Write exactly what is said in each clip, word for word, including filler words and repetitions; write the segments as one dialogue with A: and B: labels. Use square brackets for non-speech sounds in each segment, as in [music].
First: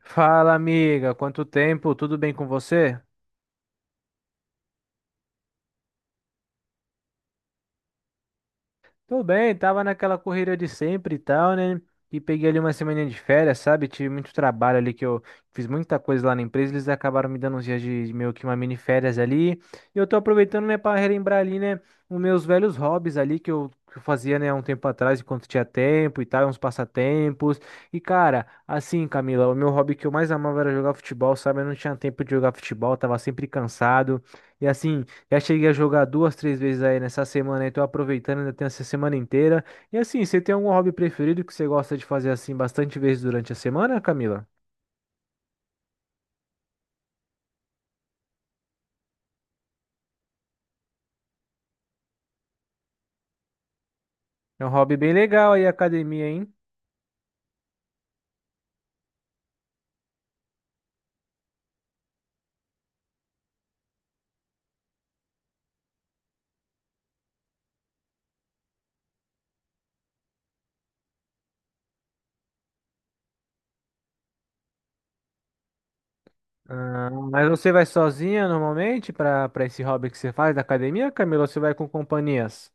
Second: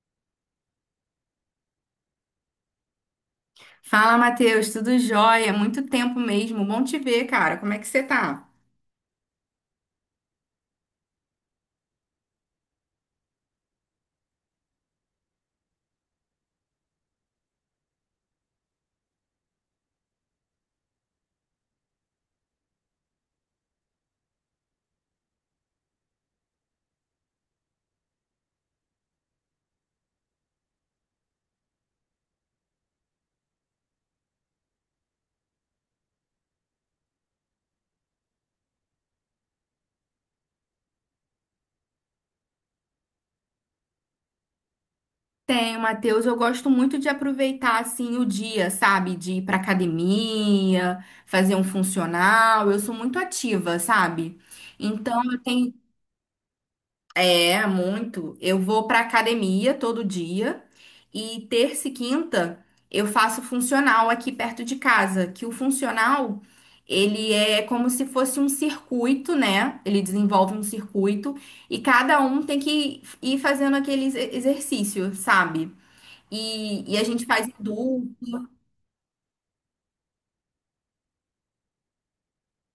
A: Fala, amiga, quanto tempo? Tudo bem com você?
B: Fala, Matheus, tudo jóia? Muito tempo mesmo. Bom te ver, cara. Como é que você tá?
A: Tudo bem, tava naquela correria de sempre e tal, né? E peguei ali uma semana de férias, sabe? Tive muito trabalho ali que eu fiz muita coisa lá na empresa, eles acabaram me dando uns dias de de meio que uma mini férias ali. E eu tô aproveitando, né, para relembrar ali, né, os meus velhos hobbies ali que eu, que eu fazia, né, há um tempo atrás, enquanto tinha tempo e tal, uns passatempos. E cara, assim, Camila, o meu hobby que eu mais amava era jogar futebol, sabe? Eu não tinha tempo de jogar futebol, tava sempre cansado. E assim, já cheguei a jogar duas, três vezes aí nessa semana, aí tô aproveitando, ainda tenho essa semana inteira. E assim, você tem algum hobby preferido que você gosta de fazer assim bastante vezes durante a semana, Camila?
B: Tenho, Matheus. Eu gosto muito de aproveitar assim o dia, sabe? De ir pra academia, fazer um funcional. Eu sou muito ativa, sabe?
A: É um hobby bem
B: Então eu
A: legal aí,
B: tenho.
A: academia, hein?
B: É muito. Eu vou pra academia todo dia e terça e quinta eu faço funcional aqui perto de casa, que o funcional ele é como se fosse um circuito, né? Ele desenvolve um circuito e cada um tem que ir fazendo aquele ex- exercício, sabe? E, e a
A: Ah,
B: gente faz
A: mas
B: em
A: você vai
B: dupla.
A: sozinha normalmente para para esse hobby que você faz da academia, Camila, ou você vai com companhias?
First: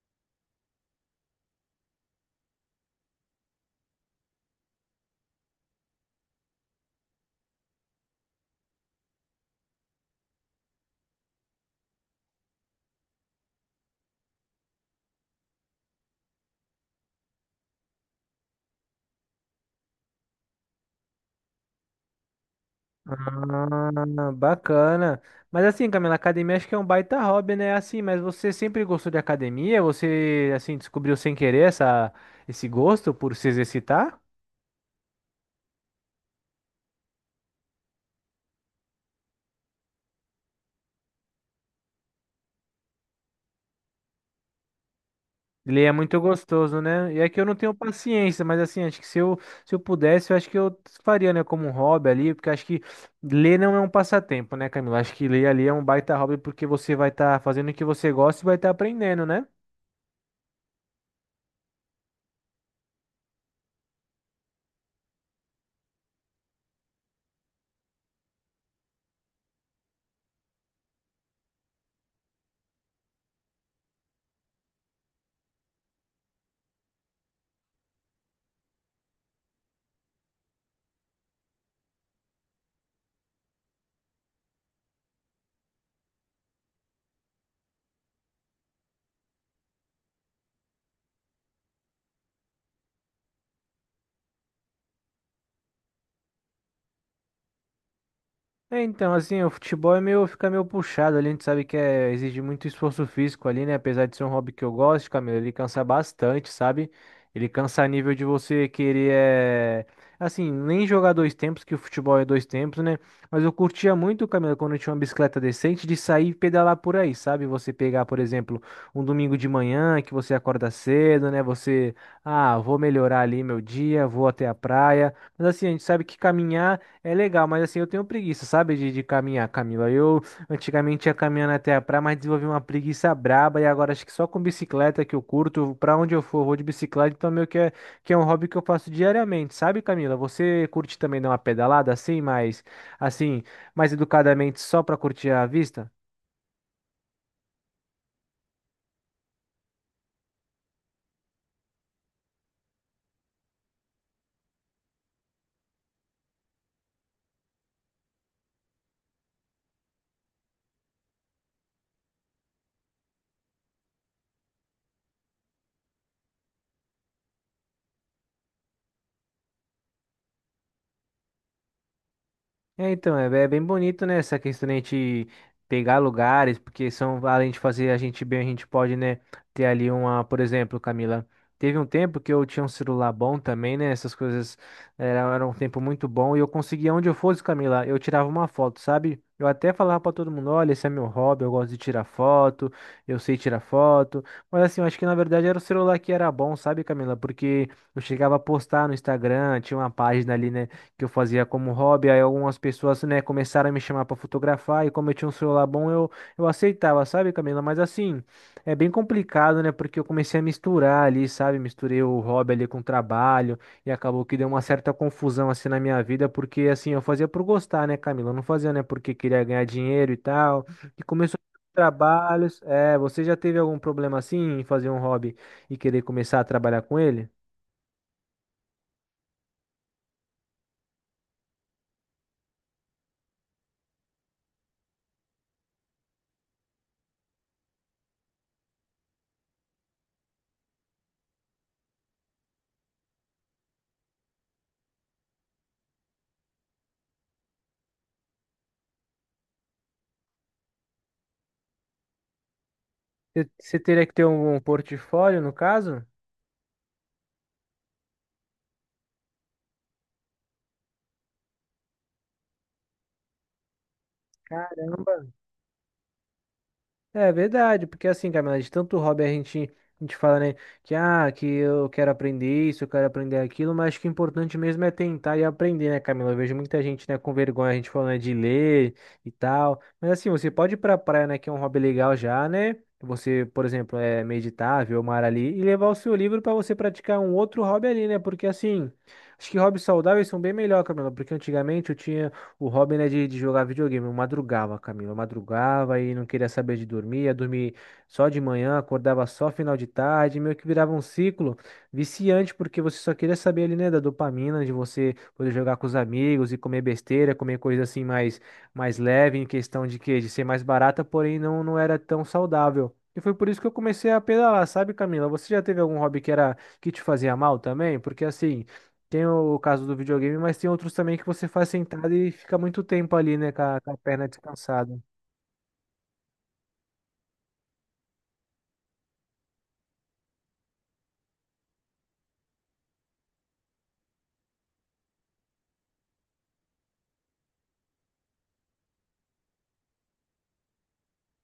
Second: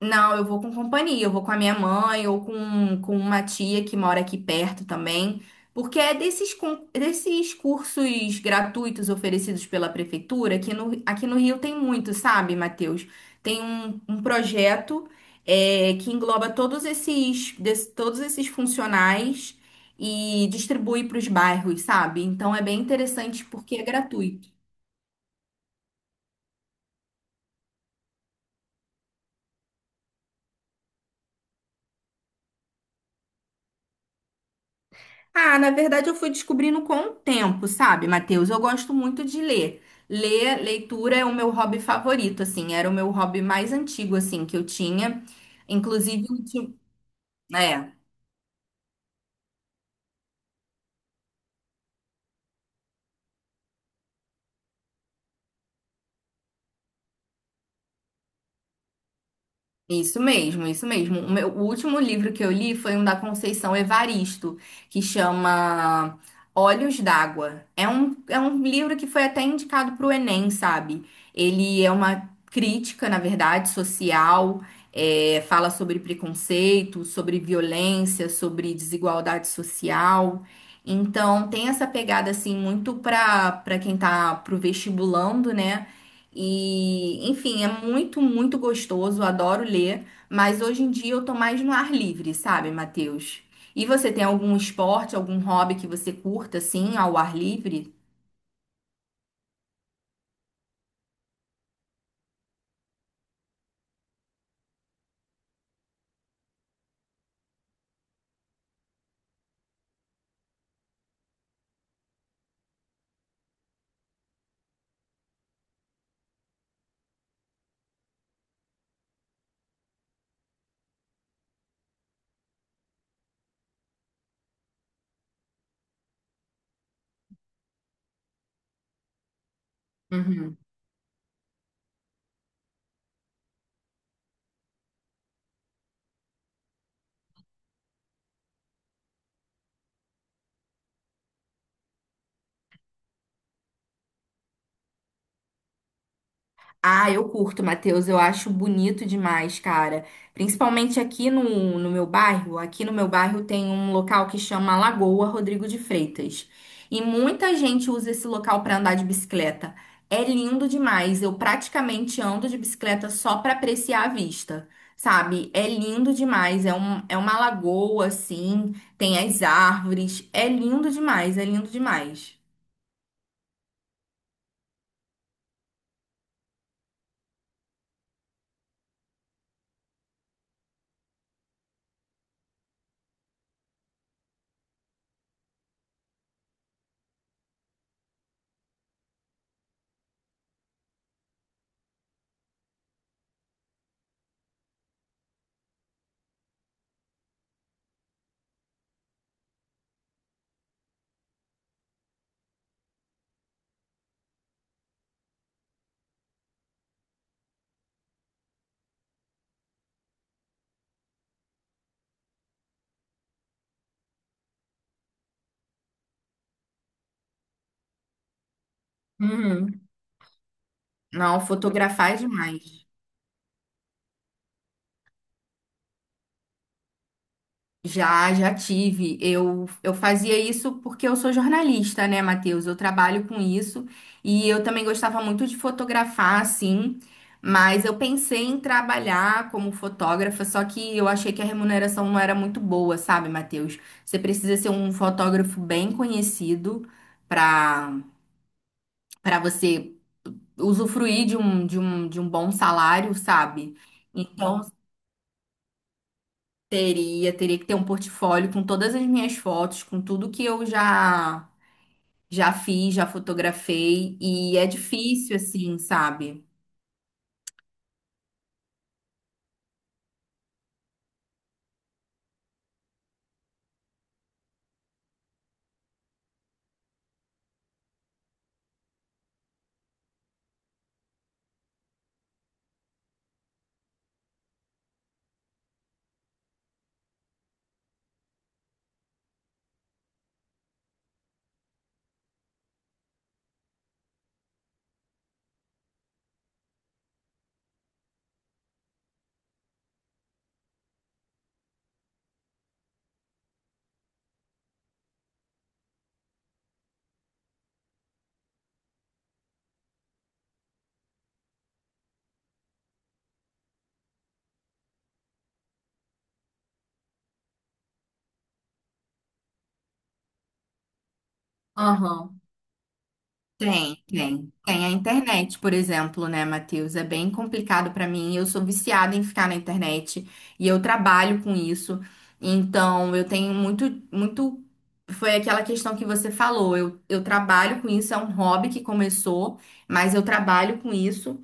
B: Não, eu vou com companhia, eu vou com a minha mãe ou com, com uma tia que mora aqui perto também, porque é desses, con- desses cursos gratuitos oferecidos pela prefeitura, que no, aqui no Rio tem muito, sabe, Matheus? Tem um, um projeto é, que engloba todos esses, des- todos esses funcionais e distribui para os bairros, sabe? Então é bem interessante porque é
A: Ah,
B: gratuito.
A: bacana. Mas assim, Camila, academia acho que é um baita hobby, né? Assim, mas você sempre gostou de academia? Você, assim, descobriu sem querer essa, esse gosto por se exercitar?
B: Ah, na verdade eu fui descobrindo com o tempo, sabe, Matheus? Eu gosto muito de ler. Ler, leitura é o meu hobby favorito, assim, era o meu hobby mais antigo, assim, que eu tinha.
A: Ele é muito
B: Inclusive, ulti-
A: gostoso, né? E é que eu não tenho
B: É.
A: paciência, mas assim, acho que se eu, se eu pudesse, eu acho que eu faria, né, como um hobby ali, porque acho que ler não é um passatempo, né, Camila? Acho que ler ali é um baita hobby porque você vai estar fazendo o que você gosta e vai estar aprendendo, né?
B: Isso mesmo, isso mesmo. O meu- o último livro que eu li foi um da Conceição Evaristo, que chama Olhos d'Água. É um, é um livro que foi até indicado para o Enem, sabe? Ele é uma crítica, na verdade, social, é, fala sobre preconceito, sobre violência, sobre desigualdade social. Então, tem essa pegada, assim, muito para para quem tá pro vestibulando, né? E, enfim, é muito, muito gostoso, adoro ler, mas hoje em dia eu tô mais no ar livre, sabe, Matheus? E você tem algum esporte, algum hobby que você curta, assim, ao ar livre?
A: É, então, assim, o futebol é meio, fica meio puxado ali, a gente sabe que é, exige muito esforço físico ali, né? Apesar de ser um hobby que eu gosto, Camilo, ele cansa bastante, sabe? Ele cansa a nível de você querer, é... assim, nem jogar dois tempos, que o futebol é dois tempos, né? Mas eu curtia muito, Camilo, quando eu tinha uma bicicleta decente, de sair e pedalar por aí, sabe? Você pegar, por exemplo, um domingo de manhã, que você acorda cedo, né? Você, ah, vou melhorar ali meu dia, vou até a praia. Mas assim, a gente sabe que caminhar é legal, mas assim, eu tenho preguiça, sabe, de, de caminhar, Camila. Eu antigamente ia caminhando até a praia, mas desenvolvi uma preguiça braba e agora acho que só com bicicleta que eu curto, pra onde eu for, eu vou de bicicleta, então meio que é, que é um hobby que eu faço diariamente, sabe, Camila? Você curte também dar uma pedalada assim, mas assim, mais educadamente só pra curtir a vista?
B: Ah, eu curto, Matheus. Eu acho bonito demais, cara. Principalmente aqui no, no meu bairro. Aqui no meu bairro tem um local que chama Lagoa Rodrigo de Freitas. E muita gente usa esse local para andar de bicicleta. É lindo demais. Eu praticamente ando de bicicleta só para apreciar a vista, sabe? É lindo demais. É um, é uma lagoa, assim. Tem as árvores. É lindo demais. É lindo demais.
A: É, então, é, é bem bonito, né, essa questão de a gente pegar lugares, porque são, além de fazer a gente bem, a gente pode, né, ter ali uma, por exemplo, Camila, teve um tempo que eu tinha um celular bom também, né, essas coisas era, era um tempo muito bom, e eu conseguia, onde eu fosse, Camila, eu tirava uma foto, sabe? Eu até falava pra todo mundo, olha, esse é meu hobby, eu gosto de tirar foto, eu sei tirar foto, mas assim, eu acho que na verdade era o celular que era bom, sabe, Camila? Porque eu chegava a postar no Instagram, tinha uma página ali, né, que eu fazia como hobby, aí algumas pessoas, né, começaram a me chamar para fotografar e como eu tinha um celular bom, eu, eu aceitava, sabe, Camila? Mas assim, é bem complicado, né, porque eu comecei a misturar ali, sabe? Misturei o hobby ali com o trabalho e acabou que deu uma certa confusão assim na minha vida, porque assim, eu fazia por gostar, né, Camila? Eu não fazia, né, porque queria ganhar
B: Uhum.
A: dinheiro e tal. E começou
B: Não, fotografar é
A: trabalhos.
B: demais.
A: É, você já teve algum problema assim em fazer um hobby e querer começar a trabalhar com ele?
B: Já, já tive. Eu, eu fazia isso porque eu sou jornalista, né, Matheus? Eu trabalho com isso e eu também gostava muito de fotografar, assim, mas eu pensei em trabalhar como fotógrafa, só que eu achei que a remuneração não era muito boa, sabe, Matheus? Você precisa ser um fotógrafo bem conhecido para para você usufruir de um, de um, de um bom salário,
A: Você
B: sabe?
A: você teria que ter um um
B: Então,
A: portfólio, no caso?
B: teria, teria que ter um portfólio com todas as minhas fotos, com tudo que eu já já fiz, já fotografei, e é
A: Caramba.
B: difícil assim, sabe?
A: É verdade, porque assim, Camila, de tanto hobby a gente, a gente fala, né, que ah, que eu quero aprender isso, eu quero aprender aquilo, mas acho que o importante mesmo é tentar e aprender, né, Camila? Eu vejo muita gente, né, com vergonha, a gente falando, né, de ler e tal. Mas assim, você pode ir pra praia, né, que é um hobby legal já, né? Você, por exemplo, é meditar, ver o mar ali e levar o seu livro para você praticar um outro hobby ali, né? Porque assim, acho que hobbies saudáveis são bem melhor, Camila, porque antigamente eu tinha o hobby né de, de jogar videogame. Eu madrugava, Camila. Eu madrugava e não queria saber de dormir. Ia dormir só de manhã, acordava só final de tarde. Meio que virava um ciclo viciante, porque você só queria saber ali, né, da dopamina, de você poder jogar com os amigos e comer besteira, comer coisa assim mais, mais leve, em questão de que de ser mais barata, porém não, não era tão saudável. E foi por isso que eu comecei a pedalar, sabe, Camila? Você já teve algum hobby que era que te fazia mal também? Porque assim. Tem o caso do videogame, mas tem outros também que você faz sentado e
B: Aham.
A: fica muito tempo ali, né, com a, com a
B: Tem,
A: perna
B: tem. Tem a
A: descansada.
B: internet, por exemplo, né, Matheus? É bem complicado pra mim. Eu sou viciada em ficar na internet e eu trabalho com isso. Então, eu tenho muito, muito. Foi aquela questão que você falou. Eu, eu trabalho com isso, é um hobby que começou, mas eu trabalho com isso.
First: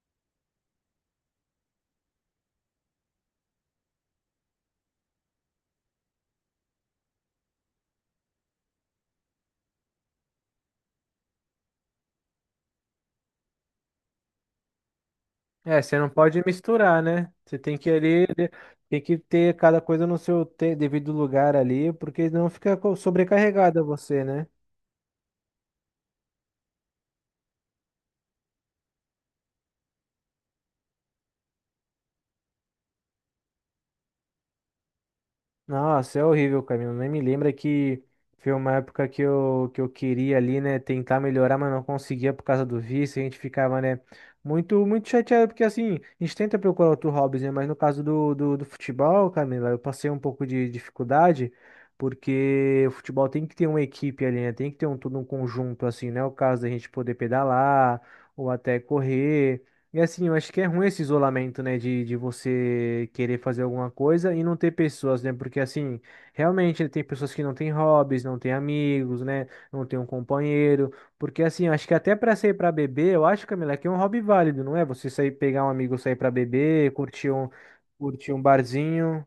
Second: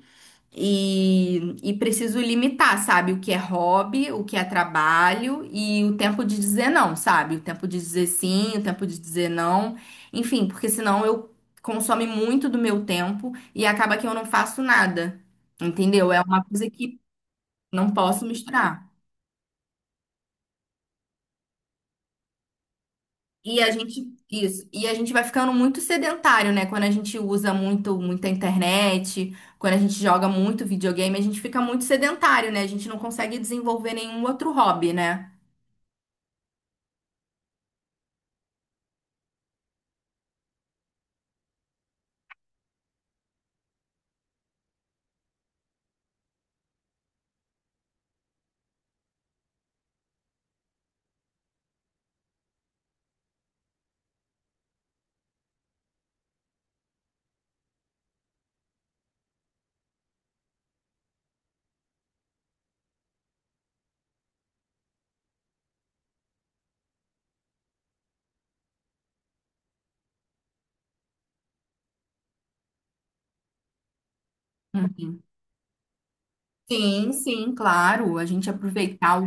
B: E, e preciso limitar, sabe? O que é hobby, o que é trabalho e o tempo de dizer não, sabe? O tempo de dizer sim, o tempo de dizer não. Enfim, porque senão eu consome muito do meu tempo e acaba que eu não faço nada.
A: É, você não
B: Entendeu? É
A: pode
B: uma coisa que
A: misturar, né? Você tem que
B: não
A: ali,
B: posso
A: de-
B: misturar.
A: tem que ter cada coisa no seu te- devido lugar ali, porque não fica co-
B: E a
A: sobrecarregada
B: gente,
A: você, né?
B: isso, e a gente vai ficando muito sedentário, né? Quando a gente usa muito, muita internet, quando a gente joga muito videogame, a gente fica muito sedentário, né? A gente não consegue desenvolver nenhum outro hobby, né?
A: Nossa, é horrível, Camilo. Nem me lembra que foi uma época que eu, que eu queria ali, né, tentar melhorar, mas não conseguia por causa do vício. A gente ficava, né, muito, muito chateado, porque assim, a gente tenta procurar outro hobbies, né, mas no caso do, do, do futebol, Camila, eu passei um pouco de dificuldade, porque o futebol tem que ter uma equipe ali, né, tem que ter um, todo um conjunto, assim, né, o caso da gente poder pedalar ou até correr. E assim, eu acho que é ruim esse isolamento, né, de, de você querer fazer alguma coisa e não ter pessoas, né, porque assim, realmente tem pessoas que não têm hobbies, não têm amigos, né, não tem um companheiro, porque assim, eu acho que até pra sair pra beber, eu acho, Camila, que é um hobby válido, não é? Você
B: Uhum.
A: sair, pegar um amigo, sair pra beber,
B: Sim,
A: curtir um,
B: sim, claro. A
A: curtir um
B: gente aproveitar
A: barzinho.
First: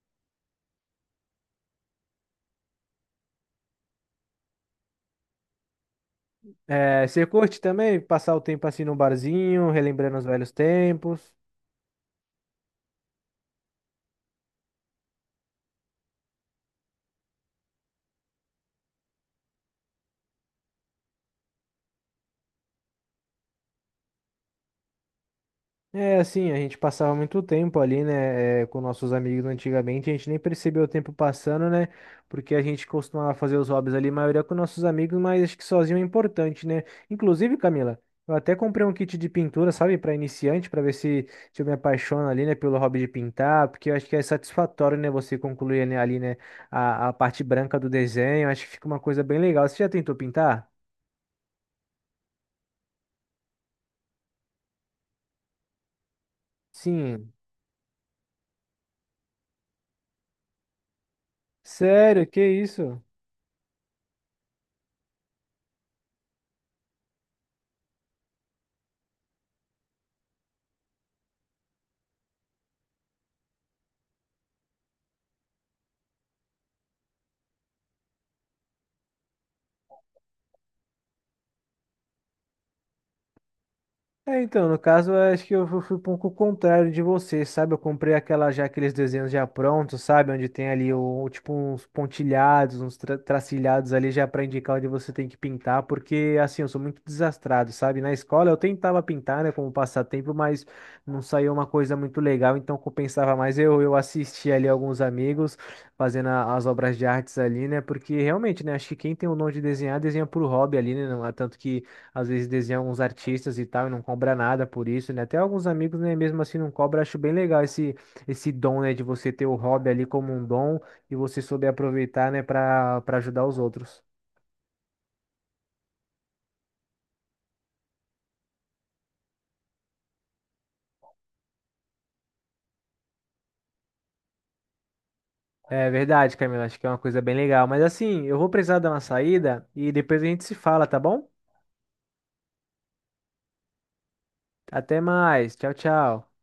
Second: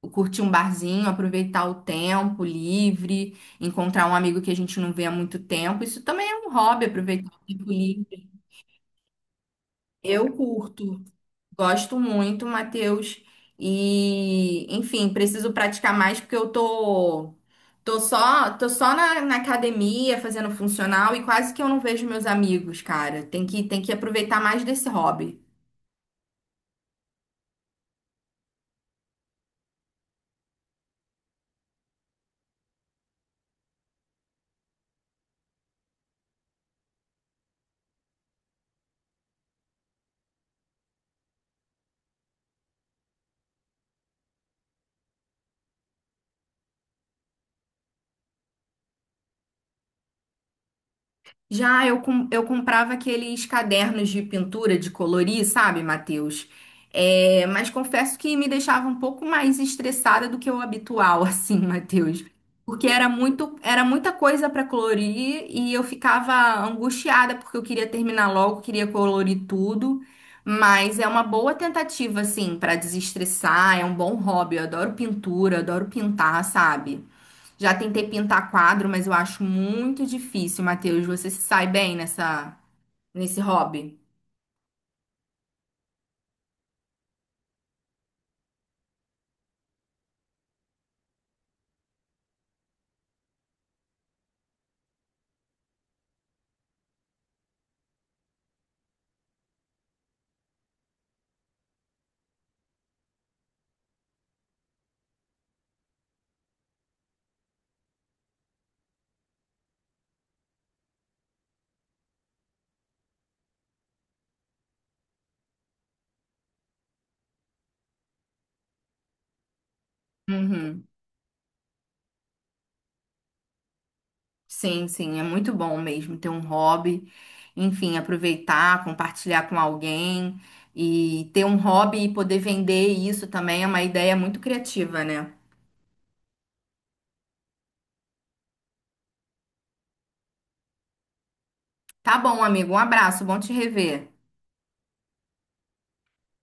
B: o, curtir um barzinho, aproveitar o tempo livre, encontrar um amigo que a gente não vê há muito tempo. Isso também é um hobby,
A: É, você
B: aproveitar o
A: curte
B: tempo
A: também
B: livre.
A: passar o tempo assim no barzinho, relembrando os
B: Eu
A: velhos
B: curto,
A: tempos?
B: gosto muito, Matheus. E, enfim, preciso praticar mais porque eu tô tô só tô só na, na academia fazendo funcional e quase que eu não vejo meus amigos, cara. Tem que tem que aproveitar mais desse hobby.
A: É, assim, a gente passava muito tempo ali, né, é, com nossos amigos antigamente, a gente nem percebeu o tempo passando, né, porque a gente costumava fazer os hobbies ali, maioria com nossos amigos, mas acho que sozinho é importante, né. Inclusive, Camila, eu até comprei um kit de pintura, sabe, para iniciante, para ver se, se eu me apaixono ali, né, pelo hobby de pintar, porque eu acho que é satisfatório, né, você concluir né, ali, né, a, a parte branca do desenho, acho que fica uma coisa bem legal. Você já tentou pintar?
B: Já eu, com- eu comprava aqueles cadernos de pintura, de colorir, sabe, Matheus?
A: Sim.
B: É, mas confesso que me deixava um pouco mais estressada do que o habitual, [laughs] assim, Matheus.
A: Sério, que
B: Porque
A: isso?
B: era muito, era muita coisa para colorir e eu ficava angustiada porque eu queria terminar logo, queria colorir tudo. Mas é uma boa tentativa, assim, para desestressar, é um bom hobby. Eu adoro pintura, adoro pintar, sabe? Já tentei pintar quadro, mas eu acho muito difícil, Matheus. Você se sai bem nessa, nesse hobby?
A: É, então, no caso, eu acho que eu fu- fui um pouco contrário de você, sabe? Eu comprei aquela já aqueles desenhos já prontos, sabe? Onde tem ali o, o tipo uns pontilhados, uns tra- tracilhados ali já para indicar onde você tem que pintar, porque assim, eu sou muito desastrado, sabe? Na escola eu tentava pintar, né, como passatempo, mas não saiu uma coisa muito legal, então compensava mais eu eu assistia ali alguns amigos fazendo a- as obras de artes ali, né? Porque realmente, né, acho que quem tem o dom de desenhar, desenha por hobby ali, né? Não é tanto que às vezes desenha alguns artistas e tal, e não cobra nada por isso, né? Até alguns amigos, né, mesmo assim não cobra, acho bem legal esse, esse dom, né, de você ter o hobby ali como um dom
B: Uhum.
A: e você souber aproveitar, né, para para ajudar os outros.
B: Sim, sim, é muito bom mesmo ter um hobby. Enfim, aproveitar, compartilhar com alguém e ter um hobby e poder vender isso também é uma ideia muito criativa, né?
A: É verdade, Camila, acho que é uma coisa bem legal. Mas assim, eu vou precisar dar uma saída e depois a gente se fala, tá bom?
B: Tá bom, amigo. Um abraço, bom te rever.
A: Até mais, tchau, tchau.